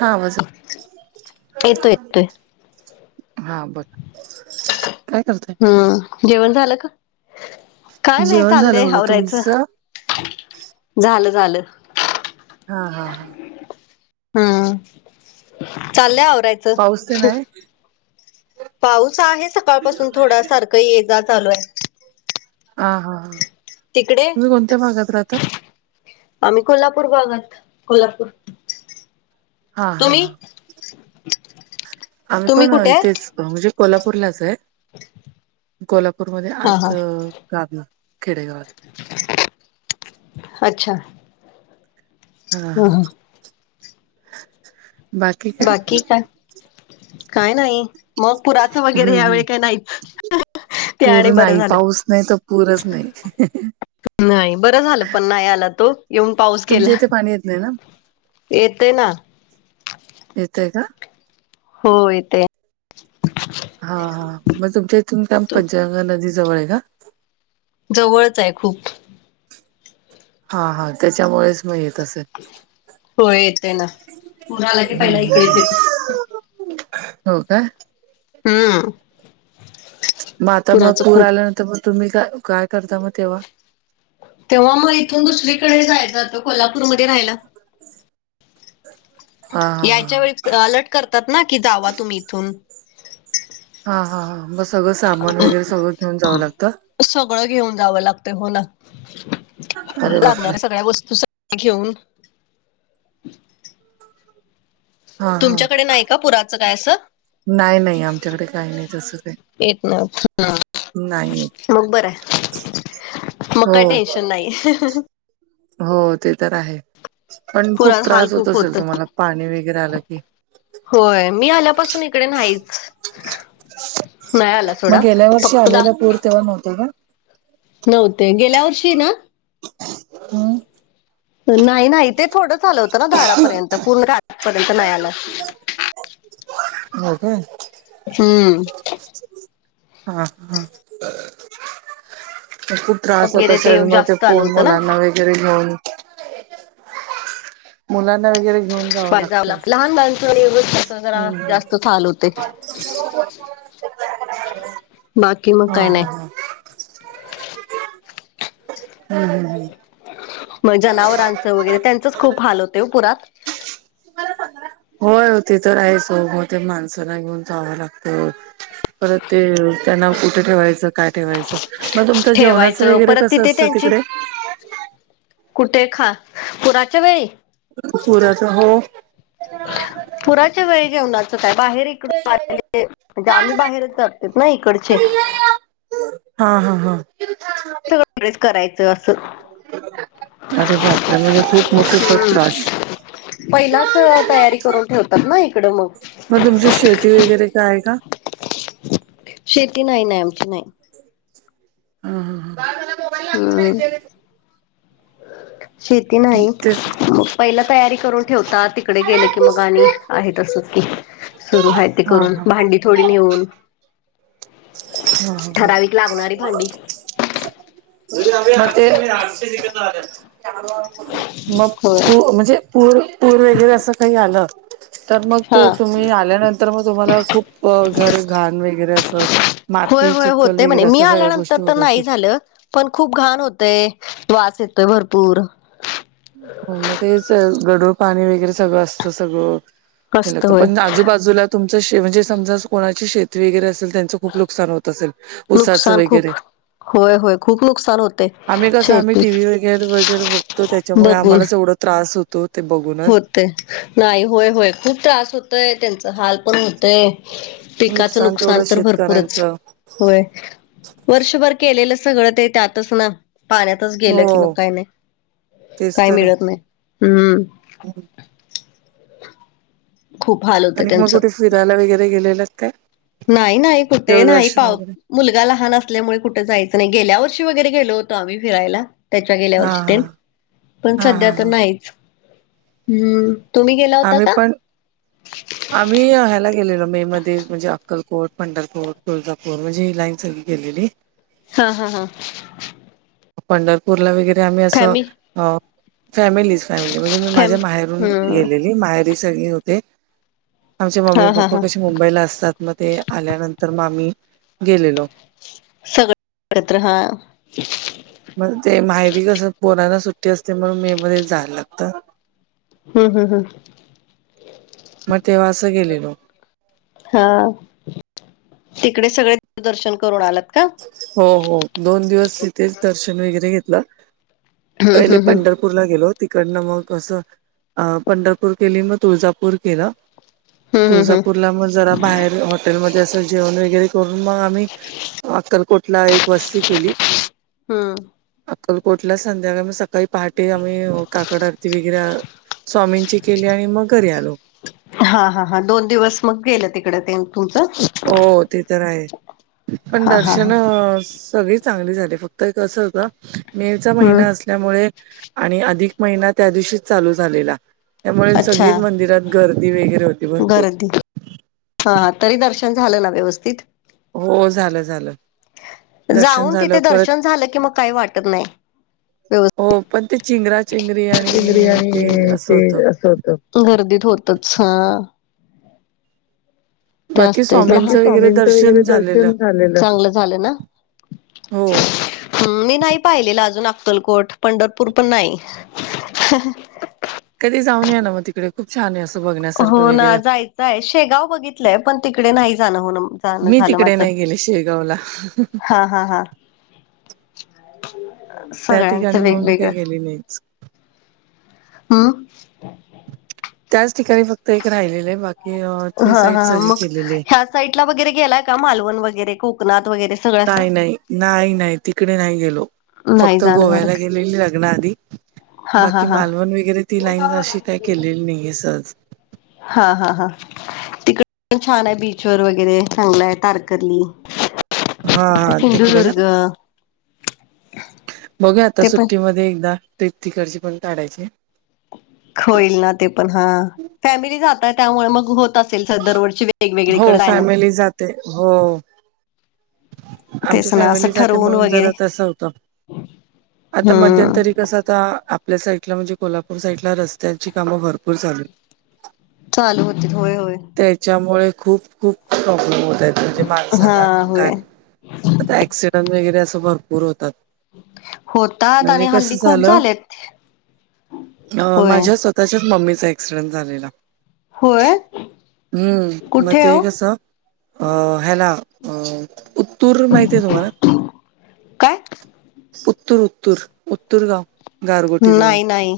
हा माझा [inaudible] येतोय. येतोय हा बर, काय करताय? हम जेवण झालं का? काय नाही जेवण झालं चाललंय बघा आवरायचं. तुमचं? झालं झालं. हा हा हा. हम् चालल्या आवराय पाऊस तेन हाय? पाऊस आहे सकाळपासून थोडा सारखं ये जा चालू आहे. हा हा हा तिकडे तुम्ही कोणत्या भागात राहता? आम्ही कोल्हापूर भागत कोल्हापूर. हा हा तुम्ही? हा. आम्ही तुम्ही पण कुठे आहे इथेच म्हणजे कोल्हापूरलाच आहे कोल्हापूरमध्ये हा हा आत गावी खेडेगावात. अच्छा. हा ह हा. ह बाकी काय? काय नाही. मग पुराचं वगैरे हम्म यावेेळी हम्म काही नाहीच ते पूर आणि बरं नाही झालं. पाऊस नाही त पूरच नाही. नाही बरं झालं पण नाही आला तो येऊन पाऊस तुमच्या गेला. इथे पाणी येत नाही ना? येते ना. येतय का? हो येतय. हा हा मग तुमच्या इथून काम तू पंचगंगा नदी जवळ आहे का? जवळच आहे खूप. हा हा त्याच्यामुळेच मग येत असेल. होय येतय ना पूर आला की हम्म पहिला हम्म इकडेच हम्म. येते. हो का? हम्म. मग आता मग पुराचं पूर खूप आल्यानंतर मग तुम्ही का काय करता मग तेव्हा? तेव्हा मग इथून दुसरीकडे जायला जातो कोल्हापूरमध्ये राहायला. हा हा यायच्या वेळी अलर्ट करतात ना कि जावा तुम्ही इथून. हा हां हां मग सगळं सामान वगैरे सगळं घेऊन जावं लागतं? सगळं घेऊन जावं लागतं हो ना अरे बापरे लागणाऱ्या सगळ्या वस्तू घेऊन हा हा तुमच्याकडे नाही का पुराचं काय असं? नाही नाही आमच्याकडे काही नाही तसं काय. [unintelligible] मग बरं हाय मग हो काय टेन्शन नाही. हो ते तर आहे, पण खूप पुरात हाल त्रास होत खूप असेल होतं. तुम्हाला पाणी वगैरे आलं की? होय मी आल्यापासून इकडे नाहीच. नाही आला मग सोडा गेल्या वर्षी फक्त दा आलेला पूर तेव्हा नव्हता का नव्हते गेल्या वर्षी ना हम नाही नाही ते थोडंच आलं होतं ना दारापर्यंत पूर्ण आपर्यंत नाही आला. हो काय. हम्म [unintelligible] हा हा. [unintelligible] खूप त्रास होत वगैरे असेल मग ते जास्त आलं फोन होतं ना मुलांना व [unintelligible] घेऊन, मुलांना वगैरे घेऊन जावं लागतंय [unintelligible] लहान [unintelligible] [unintelligible] जरा हम्म जास्तच हाल होतय. बाकी मग काय नाही. हम् हम् हम. मग जनावरांच वगैरे त्यांचच खूप हाल होतय ओ पुरात. होय ते तर आहेच [unintelligible] ते माणसाला घेऊन जावं लागतं. परत ते त्यांना कुठे ठेवायचं. काय ठेवायचं मग तुमचं जेवणाचं ठेवायचं वगैरे परत कसं तिथे असतं त्यांची तिकडे. कुठे खा, पुराच्या वेळी. पुर [unintelligible] हो. पुराच्या वेळी जेवनाच काय बाहेरी [unintelligible] आम्ही बाहेरच जात्यात ना इकडचे. हा हा हा. [unintelligible] करायचं असं. अरे बापरे, म्हणजे खूप मोकेपत हम्म त्रास. पहिलाच तयारी करून ठेवतात ना इकडं मग. मग तुमची शेती वगैरे काय का? शेती नाही नाही आमची नाही. हा हा हम्म हा. शेती नाहीत, तेच मग पहिला तयारी करून ठेवता तिकडे गेलं की, मग आणि आहे तसच की, सुरू आहे. ते हा करून हा भांडी थोडी नेऊन. [unintelligible] ठराविक लागणारी भांडी. म ते, मग होय ओ म्हणजे? पूर पूर वगैरे असं काही आलं, तर मग हा ते तुम्ही आल्यानं तर मग तुम्हाला खूप घर घाण वगैरे असं होय माती होय चिखल होतय म्हणे वगैरे मी असं सगळ्या आल्यानंतर गोष्टी तर होत नाही असतील झालं. पण खूप घाण होतय वास येतोय भरपूर. हो मग तेच गडूळ पाणी वगैरे सगळं असतं सगळं. असत [unintelligible] होय पण आजूबाजूला तुमच [unintelligible] समजा कोणाची शेती वगैरे असेल त्यां च खूप नुकसान होत असेल, उसाचं नुकसान खूप वगैरे. होय होय खूप नुकसान होते आम्ही कस आम्ही शेती टीव्ही वगैरे वगैरे बघतो त्याच्या मुळे बघून आम्हालाच एवढ त्रास होतो ते बघूनच. ते नाही होय होय खूप त्रास होतय त्यांचा हाल पण होतय. पिकाचं तेवढं नुकसान तर भरपूरच, शेतकऱ्यांचं होय. वर्षभर केलेलं सगळ ते त्यातच ना पाण्यात च हो गेलं की मग काय नाही काय मिळत नाही, हम्. हम. खूप हाल होते आणि मग त्यांच कुठे फिरायला वगैरे गेलेलंत काय? नाही नाही कुठे नाही देवदर्शन पाव वगैरे मुलगा लहान असल्यामुळे कुठं जायचं नाही गेल्या वर्षी वगैरे गेलो होतो आम्ही फिरायला. त्याच्या गेल्या हा वर्षी हा तेन, पण हा सध्या हा तर हा नाहीच, हम्म. तुम्ही गेला होता का? मी हह्याला गेलेलो मे मध्ये म्हणजे अक्कलकोट, पंढरपुर, तुळजापूर म्हणजे ही लाईन सगळी. गेलेली हा हा हा! पंढरपूरला वगैरे आम्ही असं फॅमि अं फॅमिलीज. फॅमिली म्हणजे मी फॅम माझ्या माहेरून हम्म गेलेली, माहेरी सगळे होते. आमचे मम्मी हा हा पप्पा हा कसे मुंबईला असतात म ते आल्यानंतर म आम्ही गेलेलो. सगळं आडतरहा. मंग ते माहेरी कसं पोरांना सुट्टी असते, म्हणून मे मध्ये जायालं लागतं. हम् हम् हम्! म तेव्हा असं गेलेलो. हअअ् तिकडे सगळे दर्शन करून आलात का? हो हो! दोन दिवस तिथेच दर्शन वैगरे घेतलं. हम्म पहिले हम्म हम्म पंढरप पूरला गेलो, तिकडनं मग असं अं पंढरपूर केलीन म तुळजापूर केलं. हम्म हम्म हम्म तुळजापूरला म जरा बाहेर हॉटेलमध्ये असं जेवण वगैरे करून म आम्ही अक्कलकोटला एक वस्ती केली. हम! अक्कलकोटला संध्याकाळ म सकाळी पहाटे आम्हीअ काकड आरती वि गिरअ् स्वामींची केली आणि मग घरी आलो. हा हा ह दोन दिवस मग गेलं तिकड ते तुमचं हो ते तर आहे पण हा हा हा दर्शनअ सगळीच चांगली झाली फक्त एक असं ह का, मे चा हम्म महिना अस त्यामुळे आणि अधिक महिना त्या दिवशीच चालू झालेला, त्यामुळे सगळीच अच्छा मंदिरात गर्दी वैगरे होती भरपूर. हाहा, तरी दर्शन झालं ना व्यवस्थित? हो झालं झालं. दर्शन जाऊन झालं तिथे परत दर्शन झालं की मग काही वाटत नाही. व्यव्. हो पण ते चिंगरा चिंगरी आणि जतिंद्री ते आणिअअ असं होतं तेअ असं होतं. गर्दीत होतच हअ. ते बाकी असतयेच स्वामींचं लागलीच वगैरे स्वामींचं दर्शन वगैरे झालेलं दर्शन झालेल चांगलं झाल ना? हो. हम् मी नाही पाहिलेलं अजून अक्कलकोट पंढरपूर पण नाही. कधी जाऊन या ना म तिकडे खूप छान ए असं. बघण्यासारखं हो ना वगैरे जायचंय शेगाव बघितलंय पण तिकडे नाही जाणं होण मी तिकडे नाही गेले शेगावला. हा हा हा. त्या सगळ्यांचं ठिकाणी मग वेगवेगळं. [unintelligible] हम्म. त्याच ठिकाणी फक्त एक राहिलेलं ए बाकी अ ती साईट सगळी केलेलीए. साईट ला वगैरे गेलाय का? मालवण वगैरे, कोकणात वगैरे. सगळं असं? नाही नाही. नाही नाही. तिकडे नाही गेलो. नाही फक्त जाणं झालं गोव्याला का? गेलेली लग्नाआधी. हा हा बाकी हा मालवण वगैरे ती लाईन अशी काय केलेली नाही ए सहज. हा हा हा. तिकड पण छान आहे बीचवर वगैरे, [unintelligible] तारकर्ली. हा ते -हा तिकडे ना. सिंधुदुर्ग बघूया आता, ते पण सुट्टीमध्ये एकदा ट्रिप तिकडची पण, काढायची. होईल ना ते पण, हा फॅमिली जातय,, त्यामुळे मग होत असेल दरवर्षी हो, वेगवेगळीकडे जायनं फॅमिली जाते हो. आमची तेच ना असं फॅमिली जाते ठरवून म्हणून वगैरे जरा, तसं होतं. आता, हम्म मध्यंतरी कसं आ आपल्या साईडला म्हणजे, कोल्हापूर साईड ला रस्त्याची कामं, भरपूर चालू आहेत. चालू होतिथं, होय -होय. त्याच्यामुळे, खूप -खूप प्रॉब्लेम होत आहेत. म्हणजे माणसांना हा काय होय आता, ऍक्सिडेंट वगैरे असं भरपूर होतात. होतात आणि म्हणजे कस हल्ली खूप झालं, झालेत अ होय माझ्या स्वत त्याच्याच, मम्मीचा ऍक्सिडेंट झालेला. होय हम्म, म कुठे ते हो कसं. अ हेला, उ उत्तूर माहितीय आहेतुम्हाला, काय उतूर -उतूर, उत्तूरगाव, गारगोटी जवळ, नाही नाही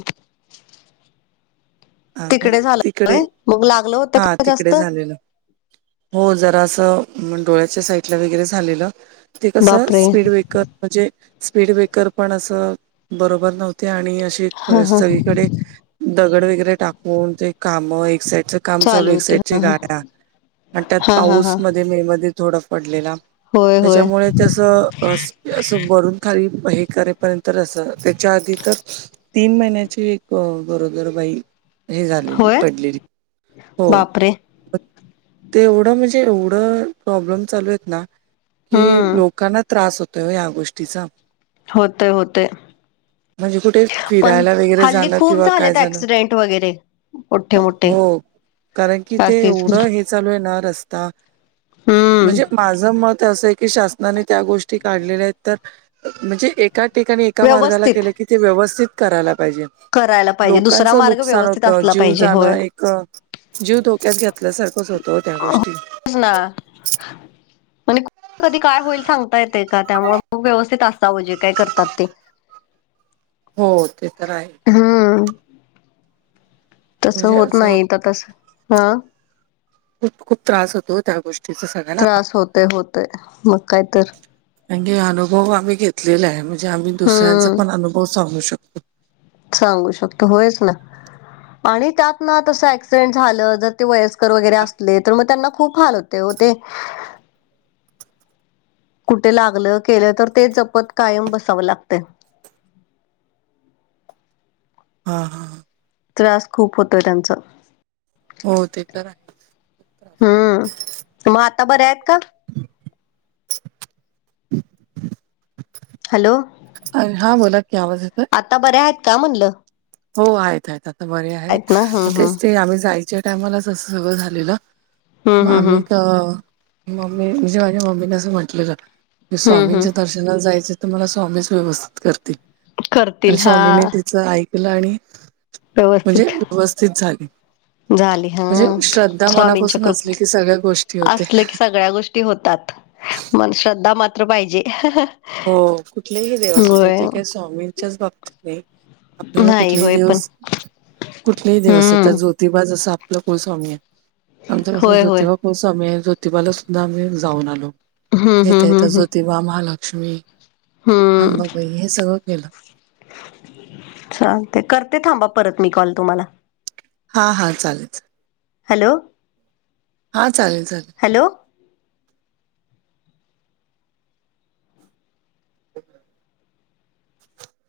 ह ना तिकडे तिकडे, झालंय मग लागलं होतं हा का तिकडे जास्त झालेल. हो, जरा असं डोळ्याच्या साईडला वगैरे, झालेलं ते कसं बापरे स्पीड बेकर म्हणजे, स्पीड ब्रेकर पण असं बरोबर नव्हतं. ते, आणि अशी हा हा सगळीकडे दगड वगैरे टाकून, ते काम एक साईटच काम चालू एक होती साईड, हा गाड्या आणि त्यात हा हा हा पाऊस हा मध्ये मे, मध्ये थोडा पडलेला. होय होय त्याच्यामुळे, त्यासं असं, भरून खाली हे करेपर्यंत, त्याच्या आधी तर तीन महिन्याची एक, गरोदर बाई हे, झालेली होय पडलेली, हो बापरे ते, एवढं म्हणजे एवढं प्रॉब्लेम चालू, आहेत ना, की हम्म लोकांना त्रास होतोय हो, या गोष्टीचा, होतय, होतय, म्हणजे कुठे पण फिरायला वगैरे हल्ली, जाणं खूप किंवा काय झालेत जाणं ऍक्सिडेंट वगैरे, मोठे, मोठे, हो. कारण कि ते, असेच एवढं हे चालू आहे न रस्ता, हम्म म्हणजे माझं मत अस आहे की, शासनाने त्या गोष्टी काढलेल्या आहेत तर, म्हणजे एका ठिकाणी एका मार्गाला व्यवस्थित केले की ते, व्यवस्थित करायला पाहिजे. करायला पाहिजे दुसरा लोकांचं मार्ग नुकसान व्यवस्थित होतं. असला जीव पाहिजे जाणं होय एक, जीव धोक्यात घेतल्यासारखंच होत. ओ त्या गोष्टी, सजना, आणि, कधी काय होईल सांगता येते का, त्यामुळे मग व्यवस्थित असावं जे काय करतात ते. हो, ते तर आहे. हा, तसं म्हणजे होत असं नाही, तर तस हं, खूप- खूप त्रास होतो, त्या गोष्टी ति सग, त्रास होतेय -होतेय मग काय तर, करणं कि, अनुभव आम्ही घेतलेला आहे. म्हणजे आम्ही दुसऱ्यांचा हम्म पण अनुभव सांगू शकतो. सांगू शकत होयच ना, आणि त्यात ना तस ऍक्सिडेंट झालं, जर ते व वयस्कर वगैरे असले तर, मग त्यांना खूप हाल होते ओ ते. कुठे लागलं केलं तर ते जपत कायम बसावं लागतंय. हा हा. त्रास खूप होतोय त्यांचा, - हो ते तर आहे. हम्म, मग आता बऱ्या आहेत का? हॅलो अ हा बोला की आवाज येतोय? आता बऱ्या आहेत का म्हणलं? हो आहेत आहेत आता बरे आहे आहेत ना हम्म तेच हम्म ते आम्ही जायचे टाईमालाच असं सगळं झालेलं हम्म मग हम्म आम्ही हम्म मम्मी म्हणजे माझ्या मम्मीने असं म्हटलं की हम्म हम्म स्वामींचें दर्शन ला जायचं तर मला स्वामीच मदत करतील स्वामींनी तीच ऐक ल आणि म्हणजे व्यवस्थित व्यवस्थित झाली. झाली हा म्हणजे श्रद्धा स्वामींच्या मनापासून असली कृपेत की सगळ्या गोष्टी होते. असलं की सगळ्या गोष्टी होतात मण श्रद्धा मात्र पाहिजे. हो कुठलेही देव असुदे होय तेे काय स्वामींच्याच बाबतीत नाही आपल्याला नाही कुठलेही होय पण देवस कुठलेही देव असूद्या हम्म जो जोतिबा जसं आपलं कुलस्वामी आहे, आमच कसं होय होय जोतिबा कुलस्वामी हाय ज्योतिबाला सुद्धा आम्ही जाऊन आलो हम्म येता हम्म हम्म यता हम्म जोतिबा, महा लक्ष्मी, अंबाबाई हे सगळं केलं. चालतय करते थांबा परत मी कॉल तुम्हाला, हां हां चालेल. हॅलो हा चालेल चालेल. हॅलो [unintelligible]